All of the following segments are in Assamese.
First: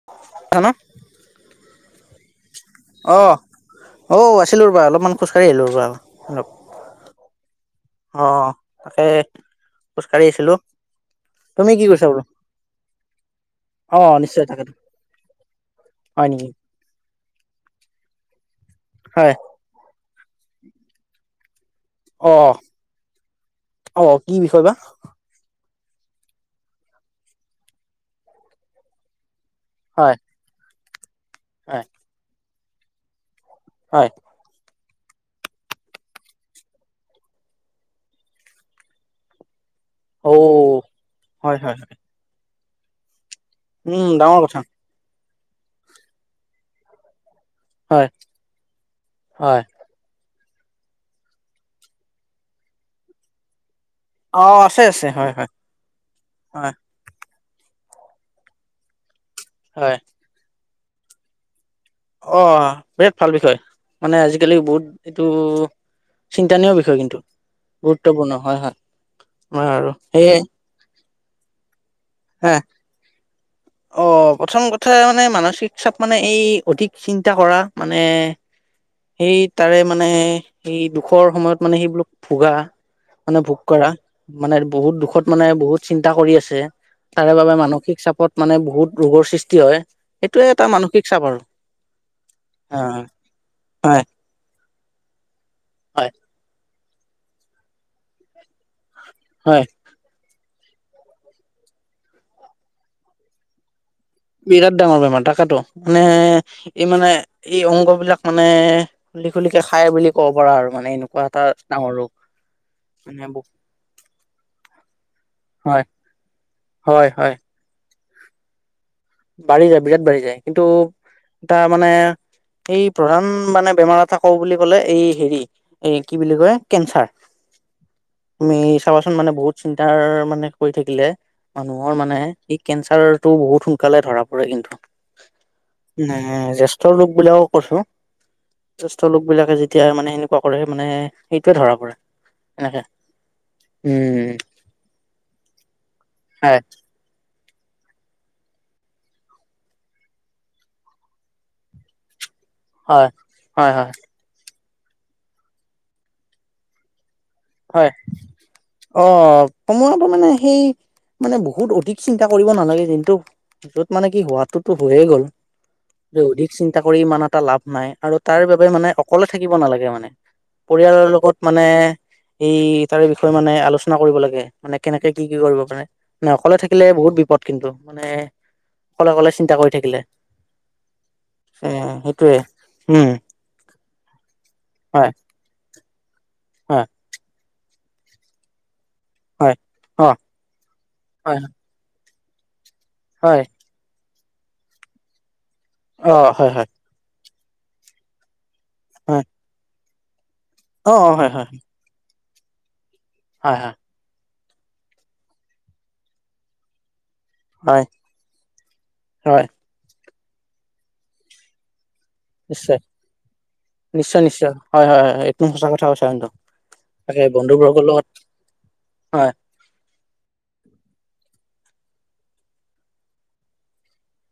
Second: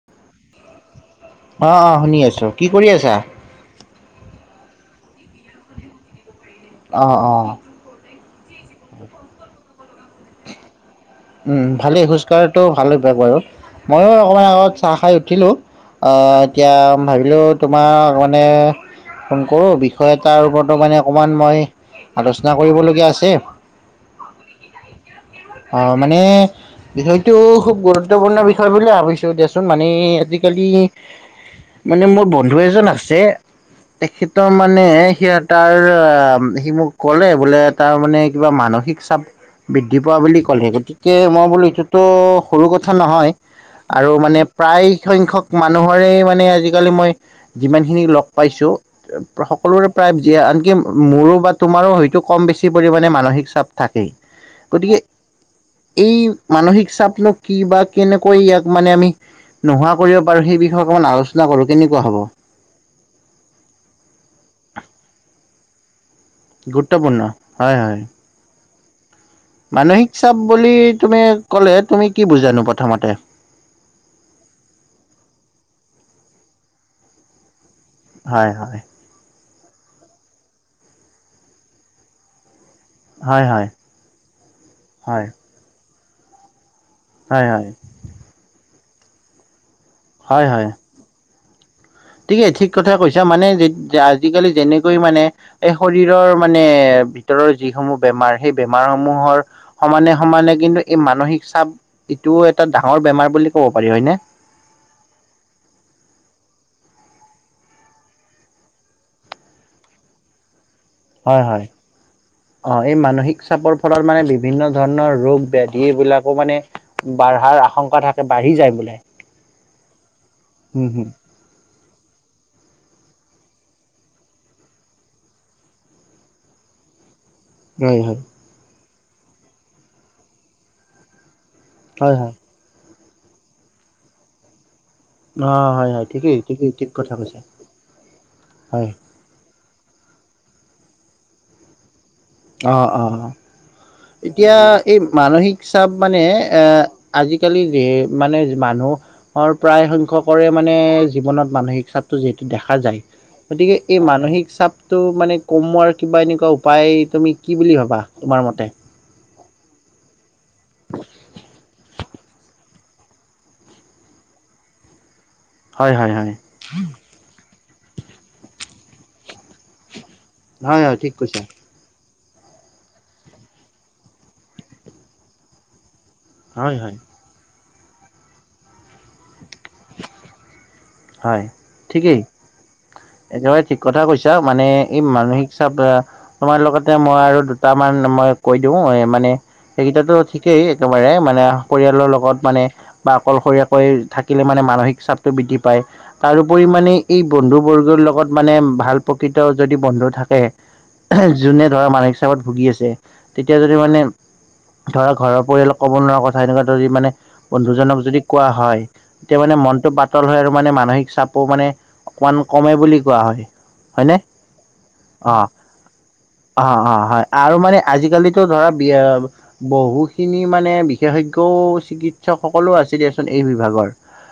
[unintelligible] অ অ শুনি আছো কি কৰি আছা অঁ, আছিলো ৰবা অলপমান খোজকাঢ়ি আহিলোঁ ৰবা অলপ অঁ-অঁ অ, অ তাকে খোজ কাঢ়ি আছিলো উম, ভালেই খোজ কাঢ়াটো ভালেই বাৰু অ মইও অকমান নিশ্চয় আগত তাকেতো চাহ খাই উঠিলো অ হয় নেকি এতিয়া ভাবিলো তোমাক মানে হয় ফোন কৰোঁ বিষয় এটাৰ ওপৰতো মানে অকণমান মই অ আলোচনা কৰিবলগীয়া আছে অ কি বিষয় বা অ মানে বিষয়টো খুব গুৰুত্বপূৰ্ণ বিষয় বুলি ভাবিছো দিয়াচোন মানে আজি আজিকালি আ মানে মোৰ বন্ধু এজন আছে হয় তেখেত ত মানে সি তাৰ সি মোক ক'লে বোলে তাৰ মানে কিবা মানসিক চাপ বৃদ্ধি পোৱা অ বুলি ক'লে গতিকে মই হয় বোলো হয় হয়। এইটোতো সৰু কথা নহয় উম আৰু ডাঙৰ মানে কথা প্ৰায় সংখ্যক মানুহৰে মানে আজিকালি মই যিমান খিনি হয় লগ পাইছো হয় সকলোৰে প্ৰায় আনকি মোৰো বা তোমাৰো হয়তো কম বেছি পৰিমাণে মানসিক চাপ থাকেই অ আছে আছে হয় হয় ই হয় মানসিক চাপনো কি বা কেনেকৈ ইয়াক মানে আমি নোহোৱা হয় কৰিব বাৰু সেই বিষয়ে অকমান আলোচনা কৰো কেনেকুৱা হব অ বিৰাট ভাল বিষয় মানে আজিকালি বহুত এইটো চিন্তানীয় বিষয় কিন্তু গুৰুত্বপূৰ্ণ হয় হয় গুৰুত্বপূৰ্ণ হয় হয় হয় আৰু মানসিক সেয়ে চাপ বুলি তুমি ক'লে তুমি কি হ বুজানো প্ৰথমতে অ প্ৰথম কথা মানে মানসিক চাপ মানে এই অধিক চিন্তা কৰা মানে হয় হয় সেই তাৰে মানে সেই দুখৰ সময়ত মানে সেইবিলাক ভোগা মানে হয় ভোগ হয় কৰা মানে বহুত দুখত হয় মানে বহুত চিন্তা কৰি আছে তাৰে হয় বাবে হয় মানসিক চাপত মানে বহুত ৰোগৰ সৃষ্টি হয় সেইটোৱে এটা মানসিক চাপ আৰু ঠিকে ঠিক অ কথা কৈছা মানে যে হয় আজিকালি যেনেকৈ মানে এই হয় শৰীৰৰ মানে ভিতৰৰ যিসমূহ বেমাৰ সেই বেমাৰ সমূহৰ হয় সমানে-সমানে কিন্তু এই মানসিক চাপ ইটোও এটা ডাঙৰ বেমাৰ বুলি ক'ব পাৰি হয়নে? বিৰাট ডাঙৰ বেমাৰ তাকে ত মানে ই মানে ই অংগ বিলাক মানে খুলি খুলিকে খাই বুলি ক'ব পাৰা আৰু মানে এনেকুৱা হয় এটা হয় ডাঙৰ ৰোগ অ এই মানে মানসিক চাপৰ ফলত মানে বিভিন্ন ধৰণৰ ৰোগ হয় ব্যাধি এইবিলাকো মানে হয় হয় বাঢ়াৰ আশংকা থাকে বাঢ়ি যায় বোলে। বাঢ়ি যায় বিৰাট বাঢ়ি যায় কিন্তু উম হম এটা মানে এই প্ৰধান মানে বেমাৰ এটা কওঁ বুলি ক'লে এই হেৰি এই কি বুলি কয় কেঞ্চাৰ হয় হয় তুমি চাবাচোন মানে বহুত চিন্তাৰ মানে কৰি থাকিলে মানুহৰ হয় মানে হয় সেই কেঞ্চাৰতো বহুত সোনকালে ধৰা পৰে কিন্তু অ', হয়, হয়, নে ঠিকেই, ঠিকেই, ঠিক জেষ্ঠ্য লোক কথা কৈছা, বিলাকক কৈছো হয়, জ্যেষ্ঠ লোক বিলাকে যেত এতিয়া মানে সেনুকা কৰে মানে এইটোৱে ধৰা পৰে অ এনেকে অ উম এতিয়া এই মানসিক চাপ মানে হয় এ আজিকালি যিহে মানে মানুহৰ প্ৰায় সংখ্যকৰে মানে জীৱনত মানসিক চাপ তো' যিহেতু দেখা যায় হয় হয় গতিকে হয় এই মানসিক চাপ তোৰ মানে কমোৱাৰ কিবা এনেকুৱা উপায় তুমি কি বুলি হয় ভাবা তোমাৰ মতে? অ ', কমোৱাটো মানে সেই মানে বহুত অধিক চিন্তা কৰিব নালাগে কিন্তু য'ত মানে কি হোৱাটোতো হৈয়ে গ'ল হয়, হয়, ত' হয়, অধিক চিন্তা কৰি ইমান এটা লাভ নাই আৰু তাৰ বাবে মানে অকলে থাকিব নালাগে মানে হয়, হয়, পৰিয়ালৰ ঠিক লগত কৈছা, মানে এই তাৰে বিষয়ে মানে আলোচনা কৰিব লাগে মানে কেনেকে কি কি কৰিব পাৰে না অকলে হয়, থাকিলে হয়, বহুত বিপদ কিন্তু মানে অকলে-অকলে চিন্তা কৰি থাকিলে। হয় এ ঠিকেই সেইটোয়ে উম একেবাৰে ঠিক কথা কৈছ মানে এই হয় মানসিক চাপ এ তোমাৰ হয় লগতে মই আৰু দুটামান মই কৈ দিও এ মানে হয় অ সেইকেইটাতো ঠিকেই একেবাৰে হয় মানে পৰিয়ালৰ লগত মানে বা হয় অকলশৰীয়াকৈ থাকিলে মানে মানসিক চাপটো বৃদ্ধি পায় অ হয় হয় তাৰোপৰি মানে এই বন্ধু বৰ্গৰ লগত মানে ভাল হয় প্ৰকৃত যদি বন্ধু থাকে অ অ হয় হয় যোনে ধৰা মানসিক চাপত ভুগি আছে তেতিয়া হয় হয় যদি মানে ধৰা ঘৰৰ পৰিয়ালক ক'ব নোৱাৰা কথা সেনেকুৱা তই যদি মানে হয় বন্ধুজনক যদি কোৱা হয় তেতিয়া হয় মানে মনটো পাতল হয় আৰু মানে মানসিক চাপো মানে অকমান কমে নিশ্চয় বুলি কোৱা হয় হয়নে নিশ্চয় নিশ্চয় হয় হয় হয় অ একদম সঁচা কথা কৈছা কিন্তু অ অ তাকে হয় আৰু মানে বন্ধুবৰ্গৰ লগত আজিকালিতো ধৰা বিয়ে হয় বহুখিনি মানে বিশেষজ্ঞও চিকিৎসক সকলো আছে দিয়াচোন এই বিভাগৰ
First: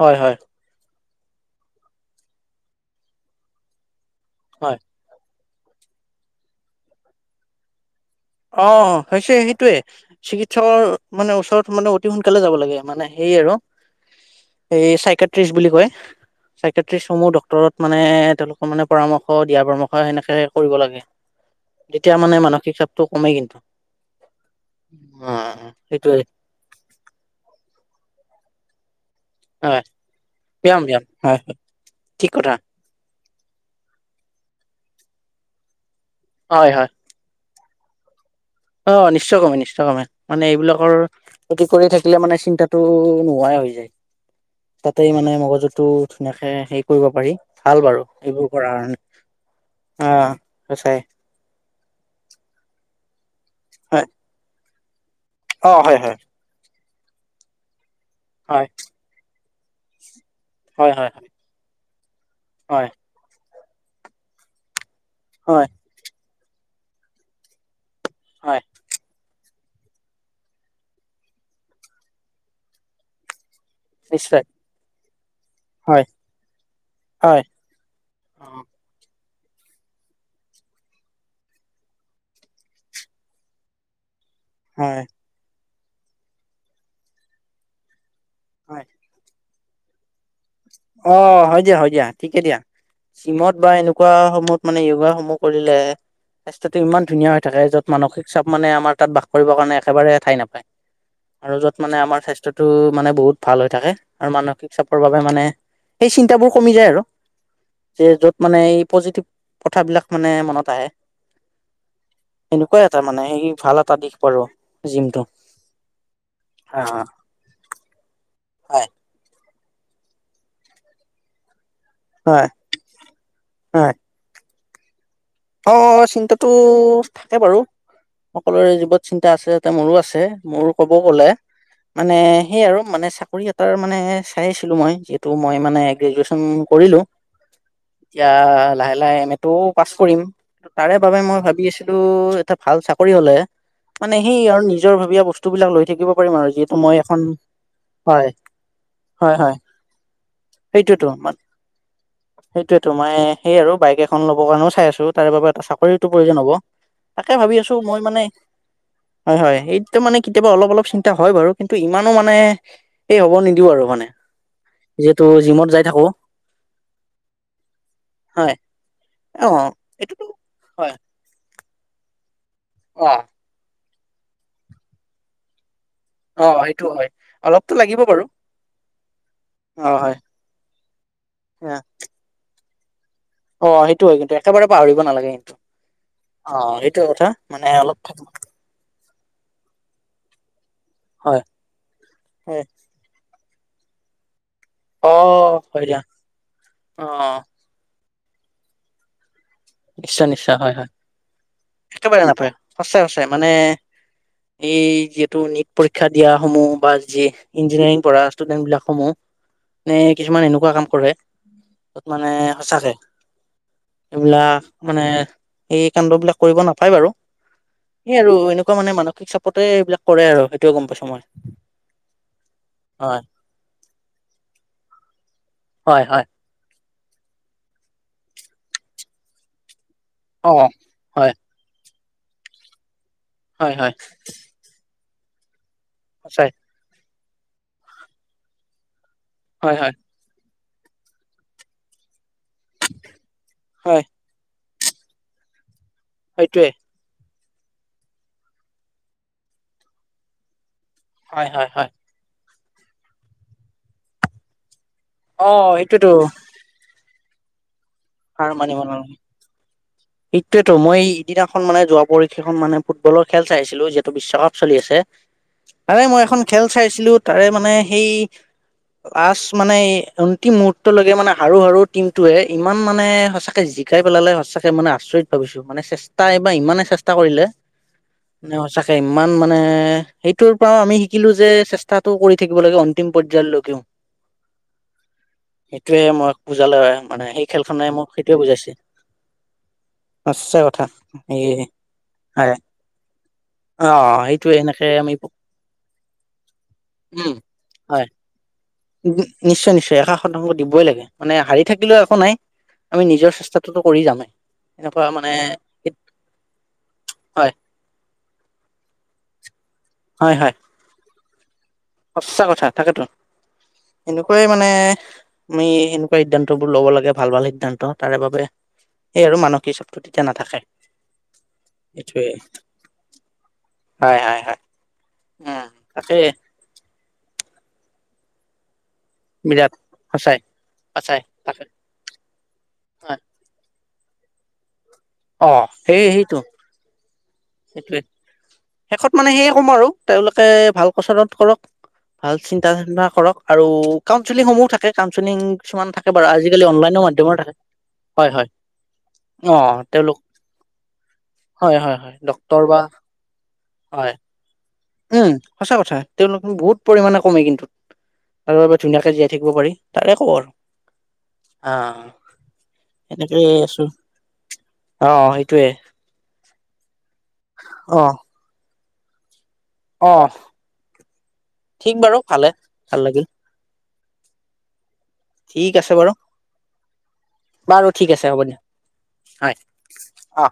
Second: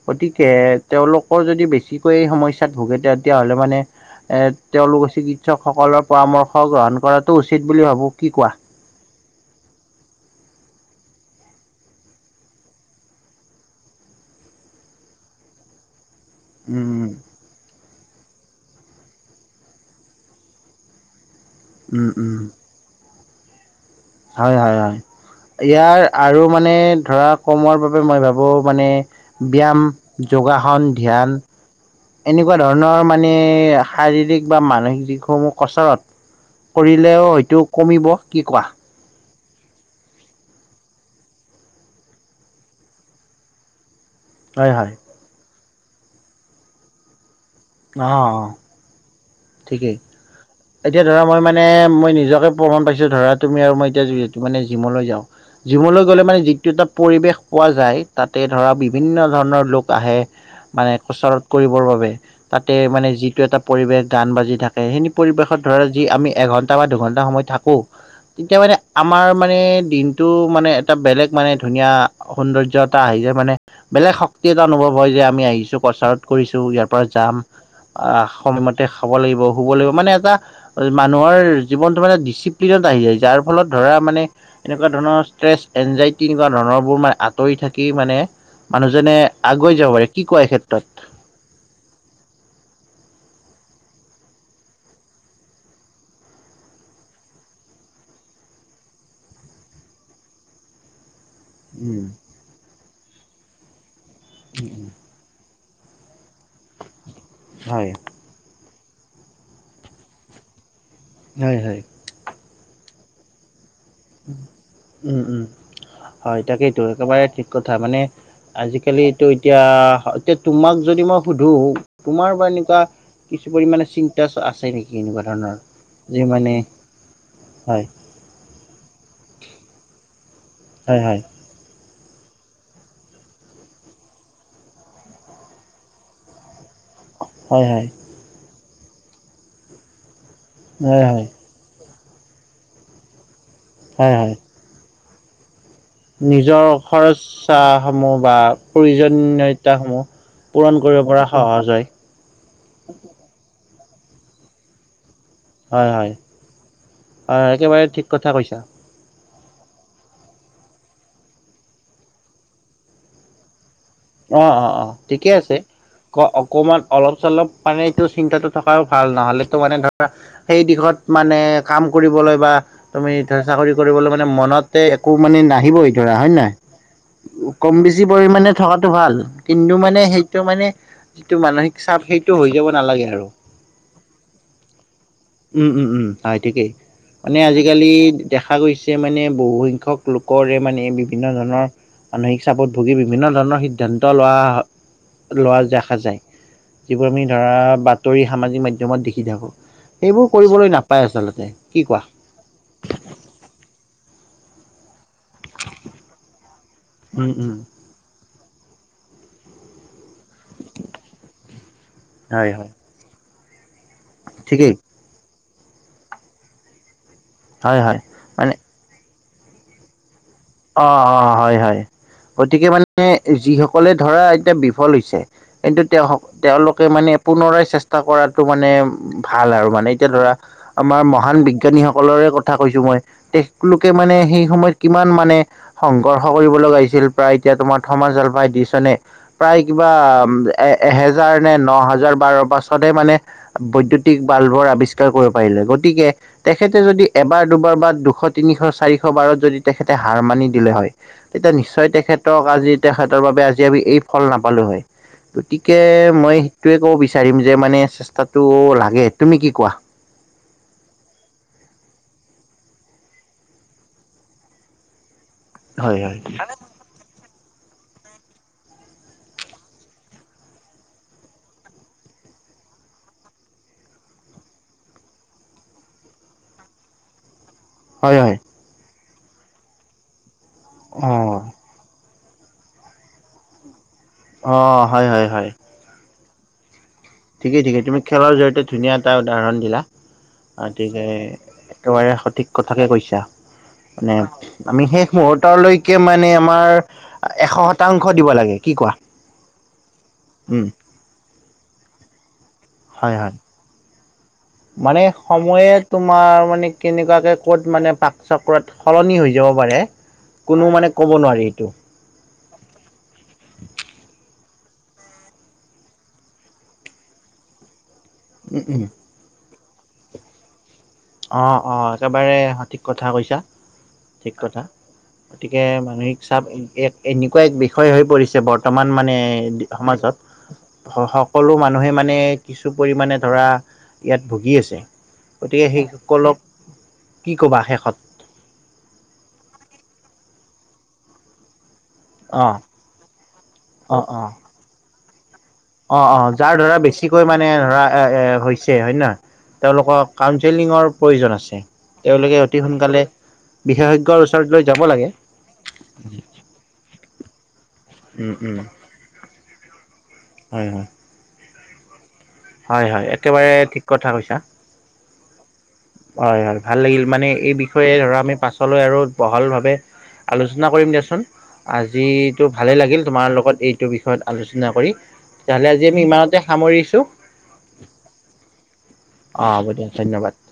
হয় হয় গতিকে তেওঁলোকৰ যদি বেছিকৈ এই সমস্যাত ভোগে তেতিয়াহ'লে মানে এ হয় তেওঁলোকৰ চিকিৎসকসকলৰ পৰামৰ্শ গ্ৰহণ কৰাটো উচিত বুলি ভাবো কি কোৱা অ', হৈছে সেইটোয়ে চিকিৎসকৰ মানে ওচৰত মানে অতি সোনকালে যাব লাগে মানে সেই আৰু এই চাইকেত্ৰিশ বুলি কয় উম চাইকেট্ৰিছসমূহ ডক্টৰত মানে তেওঁলোকৰ মানে পৰামৰ্শ দিয়া পৰামৰ্শ সেনেকে কৰিব লাগে উম তেতিয়া উম মানে মানসিক চাপটো কমেগে হয় হয় হয় ইয়াৰ সেইটোয়ে আৰু মানে ধৰা কমোৱাৰ বাবে মই ভাবো মানে ব্যায়াম, হয় ব্যায়াম যোগাসন, ব্যায়াম ধ্যান হয় হয় ঠিক কথা এনেকুৱা ধৰণ নহয় মানে শাৰীৰিক বা মানসিক যিসমূহ কচৰত হয় হয় কৰিলেও হয়তো কমিব কি কোৱা? অ নিশ্চয় কমে নিশ্চয় কমে মানে এইবিলাকৰ [unintelligible] কৰি থাকিলে মানে চিন্তাটো নোহোৱাই হৈ যায় হয় হয় তাতেই মানে মগজুতটো ধুনীয়াকে হেৰি কৰিব পাৰি। ভাল বাৰু অ অ এইবোৰ কৰা কাৰনে। ঠিকেই, এতিয়া ধৰা মই মানে মই নিজকে প্ৰমাণ পাইছো ধৰা তুমি আৰু মই হয় এতিয়া যিহেতু মানে জিমলৈ যাওঁ অ হয় জিমলৈ হয় গ'লে মানে যিটো এটা পৰিৱেশ পোৱা যায় তাতে হয়, ধৰা বিভিন্ন ধৰণৰ লোক আহে। মানে হয়, হয়, কচাৰত কৰিবৰ বাবে তাতে হয়, মানে যিটো এটা পৰিৱেশ গান বাজি থা এইখিনি পৰিৱেশত হয়, ধৰা যি আমি এঘণ্টা বা দুঘণ্টা সময় থাকোঁ তেতিয়া হয়, মানে আমাৰ মানে দিনটো মানে এটা বেলেগ মানে ধুনীয়া সৌন্দৰ্য এটা আহি যায় মানে বেলেগ নিশ্চয়, শক্তি এটা অনুভৱ হয় যে আমি আহিছোঁ হয়, কছাৰত কৰিছো ইয়াৰ পৰা যাম হয়, আহ অ', সময়মতে খাব লাগিব শুব লাগিব মানে এটা মানুহৰ জীৱনটো মানে ডিচিপ্লিনত আহি যায়, যাৰ ফলত ধৰা মানে এনেকুৱা হয়, ধৰণৰ ষ্ট্ৰেছ এনজাইটি কিবা ধৰণৰবোৰ মানে আঁতৰি থাকি মানে হয়, মানুহজনে আগুৱাই যাব পাৰে, কি কোৱা এই ক্ষেত্ৰত? অ হয় দিয়া হৈ দিয়া ঠিকে দিয়া। জিমত বা এনেকুৱা সমূহত মানে য়োগা সমূহ কৰিলে স্বাস্থ্যটো ইমান ধুনীয়া হৈ থাকে য'ত মানসিক চাপ মানে আমাৰ তাত বাস কৰিবৰ কাৰণে একেবাৰে ঠাই নাপায়। আৰু যত মানে উম আমাৰ স্বাস্থটো মানে বহুত ভাল হৈ থাকে আৰু মানসিক উম চাপৰ বাবে মানে সেই চিন্তাবোৰ কমি যায় আৰু। হয়। যে য'ত মানে এই পজিটিভ কথাবলাক মানে মনত আহে। হয় হয়। এনেকুৱা তামানে সেই খিনি ভালা উম-উম হয় তাকেইতো একেবাৰে ঠিক কথা মানে হয়, আজিকালিতো এতিয়া এতিয়া তোমাক যদি মই সুধোঁ তোমাৰ বা হয়, এনেকুৱা কিছু হয়। পৰিমাণে চিন্তা আছে নেকি এনেকুৱা ধৰণৰ? অ যি চিন্তাটো মানে থাকে বাৰু। হয় সকলোৰে জীৱত চিন্তা আছে যাতে মোৰো আছে মোৰো ক'ব হয় গ'লে [inaudible] মানে সেয় আৰু মানে চাকৰি এটাৰ মানে চাই আছিলোঁ মই যিহেতু মই মানে গ্ৰেজুয়েচন কৰিলোঁ। হয় হয়। এতিয়া লাহে লাহে এম এ টোও পাছ কৰিম, তাৰে হয় বাবে হয় মই ভাবি আছো তু এটা ভাল চাকৰি হলে, হয় মানে হয় সেই আৰু নিজৰ ববীয়া ব নিজৰ খৰচা সমূহ হয়, বা হয়, হয় প্ৰয়োজনীয়তা সমূহ পূৰণ কৰিব পৰা সহজ হয়। সেইটোৱেটো মই সেই আৰু বাইক এখন ল'বৰ কাৰণেও চাই আছো তাৰে বাবে হয় চাকৰিওটো হয় প্ৰয়োজন হ'ব তাকে হয় ভাবি আছো একেবাৰে মই ঠিক মানে কথা কৈছা হয় হয় এইটো মানে কেতিয়াবা অলপ অলপ চিন্তা হয় বাৰু কিন্তু ইমানো মানে সেই হ'ব নিদিওঁ আৰু মানে। অ অ অ যিহেতু ঠিকে আছে। জিমত যাই থাকো অ অকমান অলপ চলপ মানে এইটো চিন্তাটো হয় থকাও ভাল নহ'লে অ তো মানে ধৰ এইটোতো সেই হয় দিশত মানে কাম কৰিবলৈ বা অ তুমি ধ চাকৰি কৰিবলৈ মানে মনতে একো মানে নাহিব ধৰা হয় অ নয় সেইটো হয় অলপতো লাগিব কম-বেছি বাৰু পৰিমানে থকা ভাল কিন্তু অ মানে হয় সেইটো মানে যিটো মানসিক চাপ সেইটো হৈ যাব নালাগে আৰু অ সেইটো হয় কিন্তু একেবাৰে পাহৰিব নালাগে কিন্তু উম উম উম হয় অ ঠিকেই সেইটো কথা মানে আজিকালি অলপ থাকিব দেখা গৈছ ছে মানে বহু সংখ্যক লোকৰে মানে বিভিন্ন হয় ধৰণৰ মানসিক হয় চাপত ভুগি বিভিন্ন ধৰণৰ সি সিদ্ধান্ত লোৱা অ লোৱা হয় দেখা দিয়া যায় অ যিবোৰ আমি ধৰা বা ধৰি সামাজিক মাধ্যমত দেখি থাকোঁ এইবোৰ নিশ্চয় নিশ্চয় কৰিবলৈ হয় হয় নাপায় আচলতে কি কোৱা একেবাৰে নাপায় সঁচাই সঁচাই মানে এই যে টো নিট পৰীক্ষা দিয়া সমূহ বা যি উম, উম, ইঞ্জিনিয়াৰিং কৰা ষ্টুডেন্ট বিলাক সমূহ নে কিছুমান এনেকুৱা কাম কৰে মানে হয়, হয় সঁচাকে এইবিলাক ঠিকেই মানে এই কাণ্ডবিলাক কৰিব নাপায় বাৰু হয় হয় সে আৰু এনেকুৱা মানে মানসিক চাপতে এইবিলাক কৰে আৰু সেইটোয়ে গম অ পাইছো মই অ হয় হয় গতিকে মানে হয় যিসকলে ধৰা এতিয়া বিফল হৈছে কিন্তু হয় তেওঁ হয় তেওঁলোকে মানে পুনৰাই চেষ্টা কৰাটো মানে ভাল আৰু মানে এতিয়া ধৰা অ আমাৰ হয় মহান বিজ্ঞানী সকলৰে কথা কৈছো মই হয় তেলোকে হয় মানে সেই সময়ত কিমান মানে সংঘৰ্ষৰ সঁচাই কৰিব লগা হৈছিল প্ৰায় এতিয়া তোমাৰ থমাজল পাই দিচনে প্ৰায় হয় কিবা হয় এ এহেজাৰ নে ন হাজাৰ বাৰৰ পাছতহে মানে হয় বৈদ্যুতিক বাল্বৰ আৱিষ্কাৰ কৰিব পাৰিলে গতিকে সেইটোৱে তেখেতে যদি এবাৰ দুবাৰ বা দুশ তিনিশ চাৰিশ বাৰত যদি তেখেতে হাৰ মানি দিলে হয় হয় তেতিয়া হয় হয় নিশ্চয় তেখেতক আজি তেখেতৰ বাবে আজি আমি এই ফল নাপালো হয়। অ গতিকে সেইটোৱেতো মই সেইটোৱে কব বিচাৰিম যে মানে চেষ্টাটো হাৰ মানিব লাগে, নালাগে তুমি কি কোৱা? সেইটোৱেতো মই ইদিনাখন মানে যোৱা পৰহি খন মানে ফুটবলৰ খেল চাইছিলো যিহেতু বিশ্বকাপ চলি আছে [inaudible] মানে হয়। মই এখন খেল চাইছিলো তাৰে মানে সেই লাষ্ট মানে অন্তিম মুহুৰ্তলৈকে মানে সাৰু সাৰু টিমটোৱে ইমান মানে সঁচাকে জিক কাই পেলালে সঁচাকে মানে আচৰিত ভাবিছো মানে চেষ্টা এইবাৰ ইমানেই চেষ্টা কৰিলে হয় হয় মানে সঁচাকে ইমান মানে সেইটোৰ পৰাও আমি শিকিলো অ', যে চে ষ্টাতো কৰি থাকিব লাগে অন্তিম পৰ্যায়লৈকেও অ অ হয় হয় হয় সেইটোৱে মোক বুজালে মানে সেই খেলখনে মোক সেইটোৱে বুজাইছে দুটা উদাহৰণ দিলা সঁচা কথা গতিকে এই একেবাৰে সঠিক হয় কথাকে কৈছা অ মানে সেইটোৱে আমি এনেকে শেষ মুহূৰ্তলৈকে মানে আমাৰ উম এশ হয় শতাংশ দিব লাগে কি কোৱা নিশ্চয় নিশ্চয় এশ শতাংশ উম, দিবই লাগে, মানে হাৰি থাকিলেও একো নাই আমি হয় নিজৰ হয়। চেষ্টা টোতু কৰি যামে মানে সময়ে তোমাৰ মানে কেনেকুৱাকে হয় ক'ত মানে পাক চক্ৰত সলনি হৈ যাব পাৰে হয় হয় কোনো মানে ক'ব নোৱাৰি এইটো সঁচা কথা তাকেটোন এনেকুৱাই মানে আমি সেনেকুৱা সিদ্ধান্তবোৰ ল'ব লাগে ভাল-ভাল সিদ্ধান্ত তাৰে বাবে, উম, উম। এই আৰু মানসিক চাতটো তেতিয়া নাথাকে। অঁ', অ', এইটোৱে একেবাৰে সঠিক কথা কৈছা। হয় ঠিক হয় হয় কথা, গতিকে উম তাকে মানুহিক চাপ এক এনেকুৱা এক বিষয় হৈ পৰিছে বৰ্তমান মানে বিৰাট সমাজত, সঁচাই সঁচাই সকলো তাকে মানুহে। মানে কিছু পৰিমাণে হয় ধৰা ইয়াত ভুগি আছে। অ, গতিকে সেই সেইসকলক সেইটো। কি ক'বা শেষত? সেইটোৱে শেষত মানে সেয়ে ক'ম আৰু তেওঁলোকে ভাল কচৰত কৰক। ভাল অ', চিন্তা [unintelligible] কৰক আৰু অ', অ'। কাউন্সেলিং সমূহ থাকে কাউনচেলিং। অ অ যাৰ ধৰা বেছিকৈ মানে ধৰা এ এ হৈছে হয় নে নহয়। অ তেওঁলোকক তেওঁলোক কাউন্সিলিঙৰ প্ৰয়োজন আছে, হয় হয় হয় তেওঁলোকে ডক্তৰ অতি বা সোনকালে হয় বিশেষজ্ঞৰ লৈ যাব লাগে। উম সঁচা কথা তেওঁলোক বহুত পৰিমাণে কমে কিন্তু, উম, উম, তাৰ বাবে ধুনীয়াকে জীয়াই থাকিব পাৰি। তাৰে খবৰ, হয়, হয়। আহ। হয় হয় এনেকেই একেবাৰে আছো ঠিক কথা কৈছা। অ সেইটোয়ে। হয় হয় ভাল লাগিল মানে এই বিষয়ে অ ধৰা আমি পাছলৈ আৰু বহল ভাৱে অ আলোচনা কৰিম দিয়াচোন ঠিক বাৰু আজো ভালে ভাল লাগিল তোমাৰ লগত এই সটো বিষয়ত আলোচনা কৰি তেতিয়াহ'লে ঠিক আজি আছে আমি বাৰু ইমানতে সামৰিছোঁ। বাৰু ঠিক আছে হ'ব দিয়া। অ হয় হ'ব দিয়া ধন্যবাদ। অ